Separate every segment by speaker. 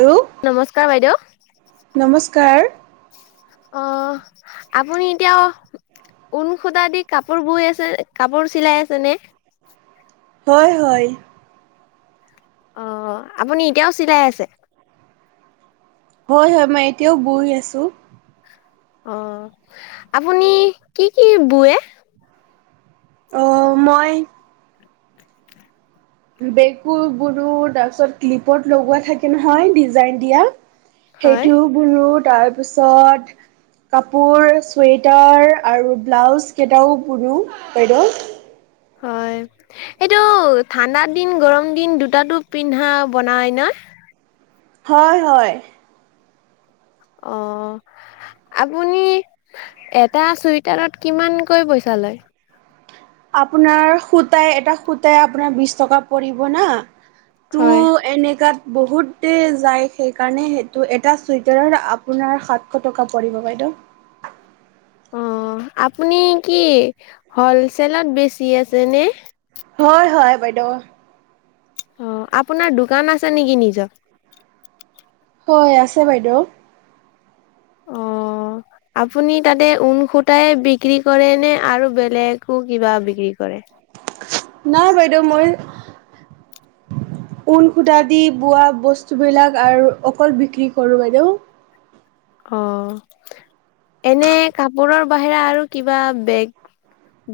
Speaker 1: Hello
Speaker 2: নমস্কাৰ বাইদেউ।
Speaker 1: নমস্কাৰ
Speaker 2: অ' আপুনি এতিয়াও ঊন সূতা দি কাপোৰ বুই আছে কাপোৰ চিলাই আছে নে?
Speaker 1: হয় হয়।
Speaker 2: অ' আপুনি এতিয়াও চিলাই আছে?
Speaker 1: হয় হয়, মই এতিয়াও বুই আছোঁ।
Speaker 2: অ'। আপুনি কি কি বুয়ে?
Speaker 1: অ' মই বেকুৰ বুৰু তাৰপিছত ক্লিপত লগোৱা থাকে নহয় ডিজাইন দিয়া
Speaker 2: হয়
Speaker 1: সেইটোও বুলো তাৰপিছত কাপোৰ, চুৱেটাৰ আৰু ব্লাউজকেইটাও পুৰো বাইদেউ।
Speaker 2: হয়। এইটো ঠাণ্ডা দিন, গৰম দিন দুটাতো পিন্ধা বনাই ন'?
Speaker 1: হয় হয়।
Speaker 2: অ'। আপুনি এটা চুৱেটাৰত কিমানকৈ পইচা লয়?
Speaker 1: আপোনাৰ সূতাই এটা সূতাই আপোনাৰ বিশ টকা পৰিব না তো
Speaker 2: হয়
Speaker 1: এনেকা বহুতে যায় সেইকাৰণে সেইটো এটা চুৱেটাৰৰ আপোনাৰ সাতশ টকা পৰিব বাইদেউ।
Speaker 2: অ' আপুনি কি হ'লচেলত বেছি আছেনে?
Speaker 1: হয় হয় বাইদেউ।
Speaker 2: অ'। আপোনাৰ দোকান আছে নেকি নিজৰ?
Speaker 1: হয় আছে বাইদেউ।
Speaker 2: অ'। আপুনি তাতে ঊনসুতাই বিক্ৰী কৰে নে আৰু বেলেগো কিবা বিক্ৰী কৰে?
Speaker 1: নাই বাইদেউ মই ঊন সূতা দি বোৱা বস্তু বিলাক আৰু অকল বিক্ৰী কৰো বাইদেউ।
Speaker 2: অ', এনে কাপোৰৰ বাহিৰে আৰু কিবা বেগ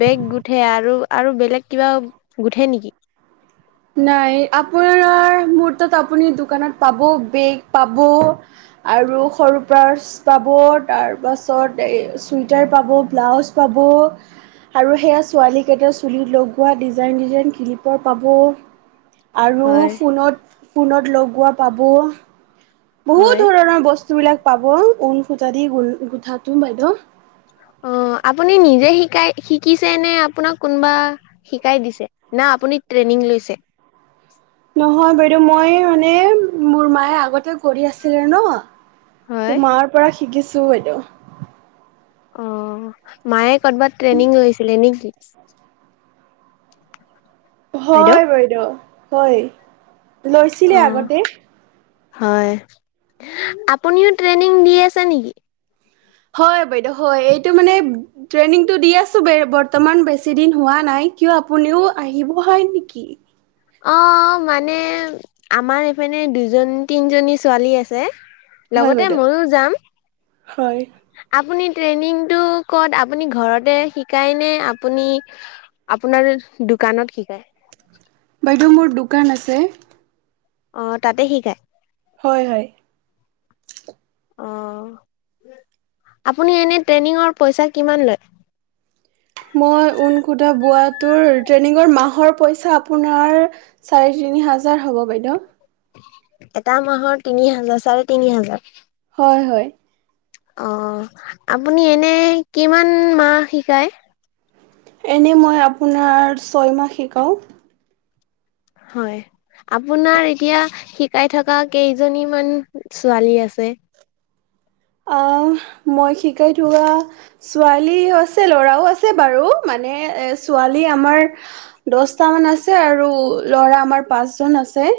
Speaker 2: বেগ গুঠে আৰু, আৰু বেলেগ কিবা গুঠে নেকি?
Speaker 1: নাই, আপোনাৰ মুৰতাত আপুনি দোকানত পাব বেগ পাব আৰু সৰু পাৰ্চ পাব, তাৰপাছত চুইদাৰ পাব, ব্লাউজ পাব আৰু সেয়া ছোৱালীকেইটা চুলিত লগোৱা ডিজাইন ডিজাইন ক্লিপাৰ পাব। আৰু
Speaker 2: হয়,
Speaker 1: ফোনত-ফোনত লগোৱা পাব, বহুত
Speaker 2: হয়।
Speaker 1: ধৰণৰ বস্তু বস্তুবিলাক পাব, ঊল খুতা দি [unintelligible] গোঠাটো বাইদেউ
Speaker 2: অ', আপুনি নিজে শিকাই শিকিছে নে আপোনাক কোনবা শিকাই দিছে, না আপুনি ট্ৰেইনিং লৈছে?
Speaker 1: নহয় বাইদেউ, মই মানে মোৰ মায়ে আগতে কৰি আছিলে নহ
Speaker 2: হয়।
Speaker 1: তো মাৰ পৰা শিকিছো বাইদেউ।
Speaker 2: অ', মায়ে কদ'বাত ট্ৰেইনিং লৈছ ছিলে নেকি?
Speaker 1: হয়, বাইদেউ। হয়, লৈছিলে
Speaker 2: অ',
Speaker 1: আগতে।
Speaker 2: হয়, আপুনিও ট্ৰেইনিং দি আছে নেকি?
Speaker 1: হয়, বাইদেউ। হয়, এইটো মানে ট্ৰেইনিংটো দি আছোঁ, বে-বৰ্তমান বেছি দিন হোৱা নাই কিয় আপুনিও আহিব হয় নেকি?
Speaker 2: অ', মানে আমাৰ এইপিনে দুজন-তিনিজনী ছোৱালী আছে।
Speaker 1: হয়
Speaker 2: লগতে
Speaker 1: বাইদেউ
Speaker 2: মইও যাম।
Speaker 1: হয়
Speaker 2: আপুনি ট্ৰেইনিংটো ক'ত, আপুনি ঘৰতে শিকায় নে আপুনি আপোনাৰ, দোকানত শিকাই?
Speaker 1: বাইদেউ মোৰ দোকান আছে।
Speaker 2: অ', তাতে শিকায়?
Speaker 1: হয়, হয়।
Speaker 2: অ', আপুনি এনে ট্ৰেইনিংৰ পইচা কিমান লয়?
Speaker 1: মই ঊনসূতা বোৱাটোৰ ট্ৰেইনিংৰ মাহৰ পইচা আপোনাৰ চাৰে তিনি হাজাৰ হ'ব বাইদেউ।
Speaker 2: এটা মাহৰ তিনি হাজাৰ, চাৰে তিনি হাজাৰ?
Speaker 1: হয়, হয়।
Speaker 2: অ', আপুনি এনে কিমান মাহ শিকায়?
Speaker 1: এনেই মই আপোনাৰ, ছয়মাহ শিকাও।
Speaker 2: হয়, আপোনাৰ এতিয়া শিকাই থকা কেইজনী মান ছোৱালী আছে?
Speaker 1: অ', মই শিকাই থকা ছোৱালী হৈছে, ল'ৰাও আছে বাৰু। মানে, এ ছোৱালী আমাৰ দশটা মান আছে আৰু, ল'ৰা আমাৰ পাঁচ জন আছে।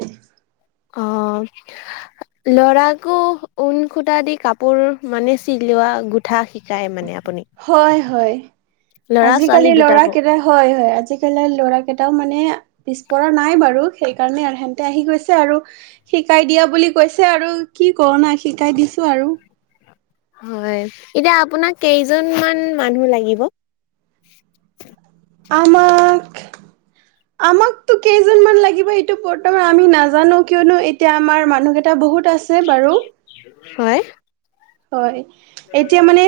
Speaker 2: অ'। ল'ৰাকো ঊন সূতা দি কাপোৰ, মানে চিলোৱা গোট গুথা শিকায় মানে আপুনি?
Speaker 1: হয়, হয়,
Speaker 2: ল'ৰা ছোৱালী
Speaker 1: আজিকালি ল'ৰা
Speaker 2: দুটাকো
Speaker 1: কেইটা হয়, হয়, আজিকালি ল'ৰা কেইটাও মানে পিছপৰা নাই বাৰু, সেইকাৰণে আৰু এহেনতে আহি গৈছে আৰু। শিকাই দিয়া বুলি কৈছে আৰু, কি কৰো নাই শিকাই দিছোঁ আৰু।
Speaker 2: হয়, এতিয়া আপোনাক কেইজন মান মানুহ লাগিব?
Speaker 1: আমাক
Speaker 2: [inaudible]
Speaker 1: আমাকতো কেইজনমান লাগিব এইটো বৰ্তমান আমি নাজানো, কিয়নো এতিয়া আমাৰ মানুহকেইটা বহুত আছে। আছে বাৰু।
Speaker 2: হয়
Speaker 1: হয় এতিয়া মানে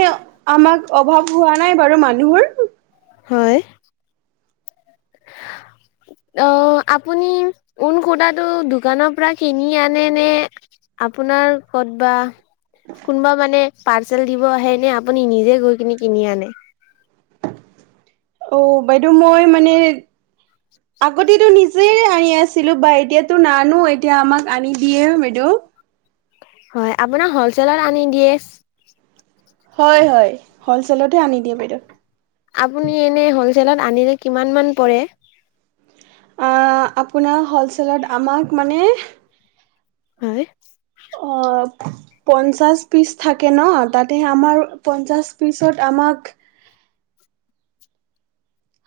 Speaker 1: আমাক অভাৱ হোৱা নাই বাৰু মানুহৰ
Speaker 2: হয় [inaudible] অ আপুনি ঊন সূতাটো দোকানৰ পৰা কিনি আনে নে আপোনাৰ ক'ত বা কোনোবা মানে পাৰ্চেল দিব আহে নে আপুনি নিজে গৈ কিনে কিনি আনে
Speaker 1: অ বাইদেউ মই মানে আগতেতো নিজে যে আনি আছিলোঁ বা এতিয়াতো নানো এতিয়া আমাক আনি দিয়ে বাইদেউ
Speaker 2: হয় আপোনাক হলচেলত আনি দিয়ে
Speaker 1: হয় হয় হলচেলতহে আনি দিয়ে বাইদেউ
Speaker 2: আপুনি এনেই হ'লচেলত আনিলে কিমান মান পৰে
Speaker 1: আপোনাৰ হ'লচেলত আমাক মানে
Speaker 2: হয়
Speaker 1: অ পঞ্চাশ পিচ থাকে ন তাতে আমাৰ পঞ্চাশ পিচত আমাক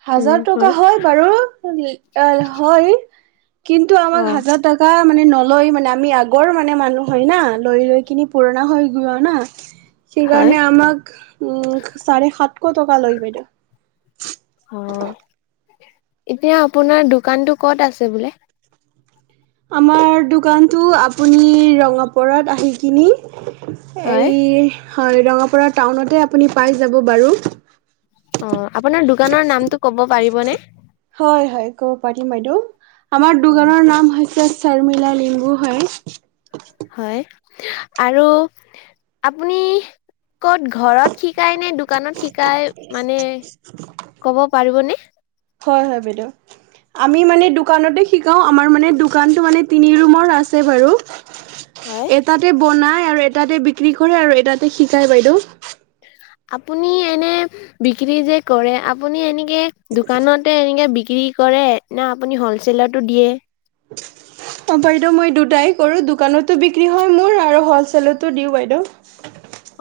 Speaker 1: হাজাৰ টকা হয় বাৰু হয় কিন্তু
Speaker 2: অ
Speaker 1: আমাক হাজাৰ টকা মানে নলৈ মানে আমি আগৰ মানে মানুহ হয় না লৈ লৈ কিনি পুৰণা হৈ যোৱা না
Speaker 2: হয়
Speaker 1: সেইকাৰণে আমাক উম চাৰে সাতশ টকা লয় বাইদেউ
Speaker 2: হয় হয় এতিয়া আপোনাৰ দোকানতো ক'ত আছে বোলে
Speaker 1: আমাৰ দোকানটো আপুনি ৰঙাপৰত আহি কিনে
Speaker 2: হয়,
Speaker 1: এই হয় ৰঙাপাৰা টাউনতে আপুনি পাই যাব বাৰু
Speaker 2: অ আপোনাৰ দোকানৰ নামটো ক'ব পাৰিবনে
Speaker 1: হয় হয় ক'ব পাৰিম বাইদেউ আমাৰ
Speaker 2: অ',
Speaker 1: দোকানৰ নাম হৈছে শৰ্মিলা লিম্বু হয়
Speaker 2: হয় আৰু আপুনি ক'ত ঘৰত শিকাই নে দোকানত শিকাই মানে কব পাৰিবনে
Speaker 1: হয় হয় বাইদেউ আমি মানে দোকানতে শিকাওঁ আমাৰ মানে দোকানটো মানে তিনি ৰুমৰ আছে বাৰু
Speaker 2: হয়
Speaker 1: এটাতে বনায় আৰু এটাতে বিক্ৰী কৰে আৰু এটাতে শিকায় বাইদেউ
Speaker 2: আপুনি এনে বিক্ৰী যে কৰে আপুনি এনেকে দোকানত ততে এনেকৈ বিক্ৰী কৰে না আপুনি হ'লচেলতো দিয়ে [inaudible]
Speaker 1: অ বাইদেউ মই দুটাই কৰো দোকানতো বিক্ৰী হয় মোৰ আৰু হলছেেলতো দিওঁ বাইদেউ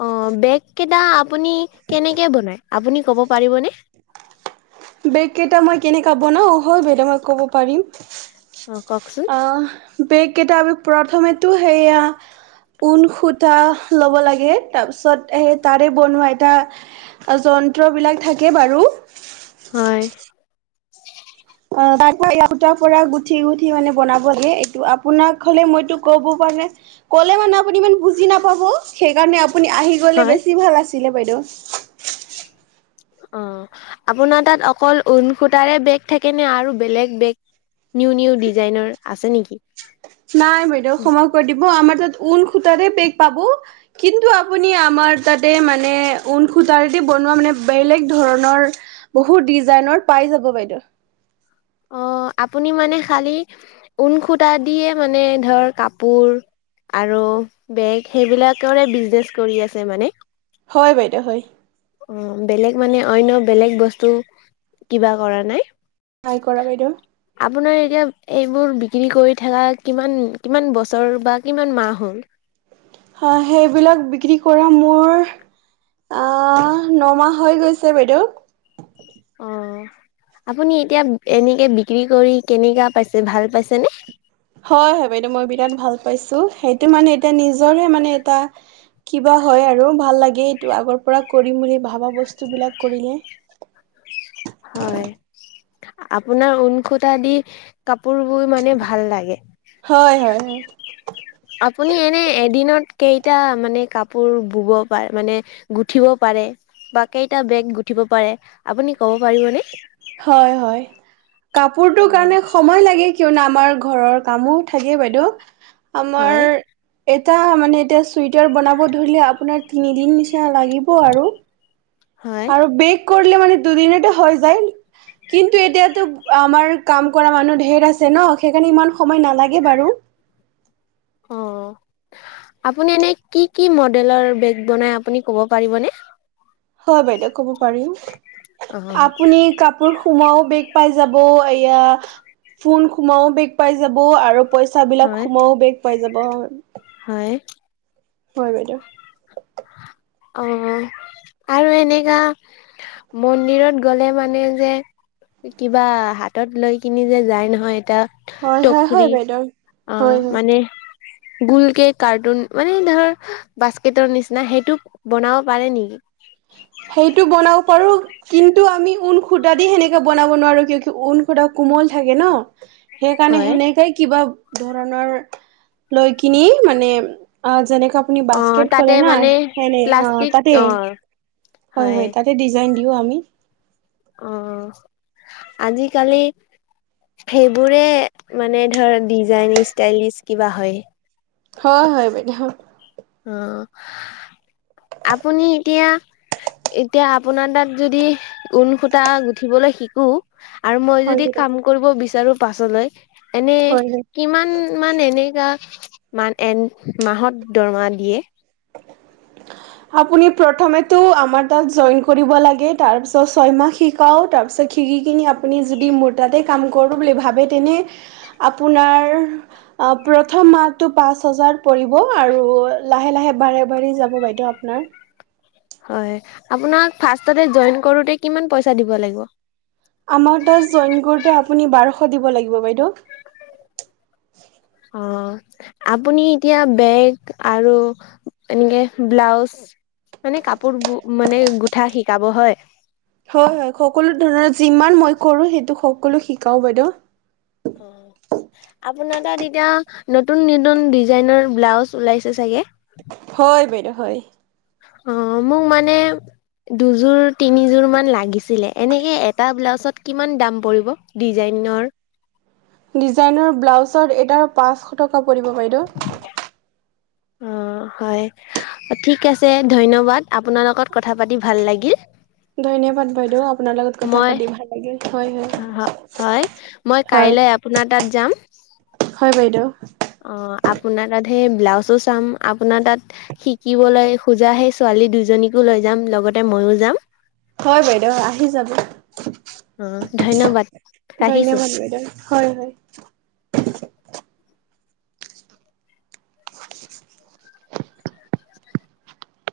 Speaker 2: অ বেগ কেইটা আপুনি কেনেকে বনায় আপুনি ক'ব পাৰিবনে
Speaker 1: বেগ কেইটা মই কেনেককাা বনাওঁ অ হয় বেদে মই ক'ব পাৰিম
Speaker 2: অ কওকচোন
Speaker 1: বেগ কেইিতাপি প্ৰথমেতো সেয়া ঊল সূতা ল'ব লাগে তাৰপিছত স তাৰে বনোৱা এটা যন্ত্ৰবিলাক থাকে বাৰু
Speaker 2: হয়
Speaker 1: অ তাৰুটাৰ পৰা গুঠি গুঠি মানে বনাব দাগে এইটো আপোনাক হলে মইতো কব পাৰে কলে মানে আপুনি ইমান বুজি নাপাব সেইকাৰণে আপুনি আহি গলে
Speaker 2: হয়।
Speaker 1: বেছি ভাল আছিলে বাইদেউ
Speaker 2: অ আপোনাৰ তাত অকল ঊ সুতাৰে বেগ থাকে নে আৰু বেলেগ বেগ নিউ নিউ ডিজাইনৰ আছে নেকি
Speaker 1: নাই বাইদেউ সময় কৰি দিব আমাৰ তাত ঊল খূতাৰে পেক পাব কিন্তু আপুনি আমাৰ তাতে মানে ঊ সূতাৰেদি বনোৱা মানে বেলেগ ধৰণৰ বহুত ডিজাইনৰ পাই যাব বাইদেউ
Speaker 2: অ আপুনি মানে খালি ঊন খুটাা দিয়ে মানে ধৰ কাপোৰ আৰু বেগ সেইবিলাকৰে বিজনেচ কৰি আছে মানে
Speaker 1: হয় বাইদেউ হয়
Speaker 2: অ বেলেগ মানে অনয় বেলেগ বস্তু কিবা কৰা নাই
Speaker 1: নাই কৰা বাইদেউ
Speaker 2: আপোনাৰ এতিয়া এইবোৰ বিক্ৰী কৰি থকা কিমান কিমান বছৰ বা কিমান মাহ হ'ল
Speaker 1: সেইবিলাক বিক্ৰী কৰা মোৰ নমাহ হৈ গৈছে বাইদেউ
Speaker 2: অ আপুনি এতিয়া এনেকে বিক্ৰী কৰি কেনেককাা পাইছে ভাল পাইছেনে
Speaker 1: হয় হয় বাইদেউ মই বিৰাট ভাল পাইছো সেইটো মানে এতিয়া নিজৰহে মানে এটা কিবা হয় আৰু ভাল লাগে এইটো আগৰ পৰা কৰিম বুলি ভবা বস্তুবিলাক কৰিলে
Speaker 2: হয় আপোনাৰ ঊনসুটাা দি কাপোৰ বই মানে ভাল লাগে
Speaker 1: হয় হয় হয়
Speaker 2: আপুনি এনে এদিনত কেইটা মানে কাপোৰ বব পাৰে মানে গুঠিব পাৰে বা কেইটা বেগ গুঠিব পাৰে আপুনি ক'ব পাৰিবনেে
Speaker 1: হয় হয় কাপোৰটো কাৰণে সময় লাগে কিয়নো আমাৰ ঘৰৰ কামো থাকে বাইদেউ আমাৰ
Speaker 2: হয়
Speaker 1: এটা মানে এতিয়া চুৱেটাৰ বনাব ধৰিলে আপোনাৰ তিনি দিন নিচি লাগিব আৰু
Speaker 2: হয়
Speaker 1: আৰু বেগ কৰিলে মানে দুদিন এতে হৈ যায় কিন্তু এতিয়াতো আমাৰ কাম কৰা মানুহ ঢেৰ আছে ন সেইকাৰণে ইমান সময় নালাগে বাৰু
Speaker 2: অ আপুনি এনে কি কি মডেলৰ বেগ বনাই আপুনি ক'ব পাৰিবনে
Speaker 1: হয় বাইদেউ কব
Speaker 2: অ'।
Speaker 1: পাৰি কাপোৰ সোমোৱাও বেগ পাই যাব এয়া ফোন সোমাও বেগ পাই যাব আৰু পইচা বিলাক
Speaker 2: হয়
Speaker 1: সোমও বেগ পাই যাব
Speaker 2: হয়
Speaker 1: হয় বাইদেউ
Speaker 2: অ আৰু এনেকা মন্দিৰত গ'লে মানে যে কিবা হাতত লৈ কিনি যে যায় নহয় এতিটা
Speaker 1: হয় হয় হয়
Speaker 2: টকৰি
Speaker 1: বাইদেউ
Speaker 2: আহ
Speaker 1: হয় হয়।
Speaker 2: মানে গোলকে কাৰ্টুন মানে ধৰ বাস্কেটৰ নিচিনা না সেইটো বনাব পাৰে নেকি
Speaker 1: সেইটো বনাব পাৰো কিন্তু আমি ঊনসূটা দি সেনেকে বনাব নোৱাৰো কিয় কি ঊনসূটা কোমল থাকে ন? সেইকাৰণে
Speaker 2: হয়
Speaker 1: সেনেকাই কিবা ধৰণৰ লৈ কিনি মানে আ যেনেকা আপুনি
Speaker 2: অ
Speaker 1: বাস্কেট
Speaker 2: তাতে
Speaker 1: ক'ৰে না
Speaker 2: মানে
Speaker 1: সেনে অ' তাতেই। হয় হয় তাতে ডিজাইন দিওঁ আমি।
Speaker 2: অ' আজিকালি সেইবোৰে মানে ধৰ ডিজাইন ষ্টাইলিছ কিবা হয়।
Speaker 1: হয় হয় বাইদেউ।
Speaker 2: অ' আপুনি এতিয়া এতিয়া আপোনাৰ তাত যদি ঊণসূতা গুঠিবলৈ শিকো আৰু মই
Speaker 1: হয়
Speaker 2: যদি
Speaker 1: বাইদেউ
Speaker 2: কাম কৰিব বিচাৰো পাছলৈ এনেই
Speaker 1: হয় হয়।
Speaker 2: কিমান মান এনেকা মান এন মাহত দৰমা দিয়ে? [inaudible]
Speaker 1: আপুনি প্ৰথমেতো আমাৰ তাত জইন কৰিব লাগে তাৰপিছত ছয়মাহ সি শিকাওঁ তাৰপিছত শিকিকিনি আপুনি যদি মোৰ তাতে কাম কৰোঁ বুলি ভাবে তেনে আপোনাৰ অ' প্ৰথম মাহটো পাঁচ হাজাৰ পৰিব আৰু লাহে লাহে বাৰে বাৰে যাব বাইদেউ আপোনাৰ।
Speaker 2: হয়। আপোনাক ফাষ্টটে জইন কৰোটে কিমান পইচাদিব লাগিব?
Speaker 1: আমাৰ তাত জইন কৰোতে আপুনি বাৰশ দিব লাগিব বাইদেউ।
Speaker 2: অ' আপুনি এতিয়া বেগ আৰু এনেকে ব্লাউজ মানে কাপোৰ মানে গোঠা শিকাব হয়?
Speaker 1: হয়, হয়, সকলো ধৰণৰ যিমান মই কৰোঁ সেইটো সকলো শিকাও বাইদেউ।
Speaker 2: অ'। আপোনাৰ তাত এতিয়া নতুন নতুন ডিজাইনৰ ব্লাউজ ওলাইছে চাগে?
Speaker 1: হয় বাইদেউ হয়।
Speaker 2: অ' মোক মানে দুযোৰ তিনিযোৰ মান লাগিছিলে। এনেকে এটা ব্লাউজত কিমান দাম পৰিব? ডিজাইনৰ
Speaker 1: ডিজাইনৰ ব্লাউজত এটাত পাঁচশ টকা পৰিব বাইদেউ।
Speaker 2: অ' হয় ঠিক আছে, ধন্যবাদ। আপোনাৰ লগত কথা পাতি ভাল লাগিল।
Speaker 1: ধন্যবাদ। বাইদেউ, আপোনাৰ লগত কথা পাতি ভাল লাগিল হয়, হয়।
Speaker 2: হয়, হয়, মই
Speaker 1: হয়
Speaker 2: কাইলৈ আপোনাৰ তাত যাম।
Speaker 1: হয় বাইদেউ।
Speaker 2: অ' আপোনাৰ তাত সেই ব্লাউজো চাম। আপোনাৰ তাত শিকিবলৈ খোজা সেই ছোৱালী দুজনীকো লৈ যাম লগতে ময়ো যাম।
Speaker 1: হয় বাইদেউ আহি যাব।
Speaker 2: অ ধন্যবাদ ৰাখিছো
Speaker 1: ধন্যবাদ, বাইদেউ। হয়, হয়।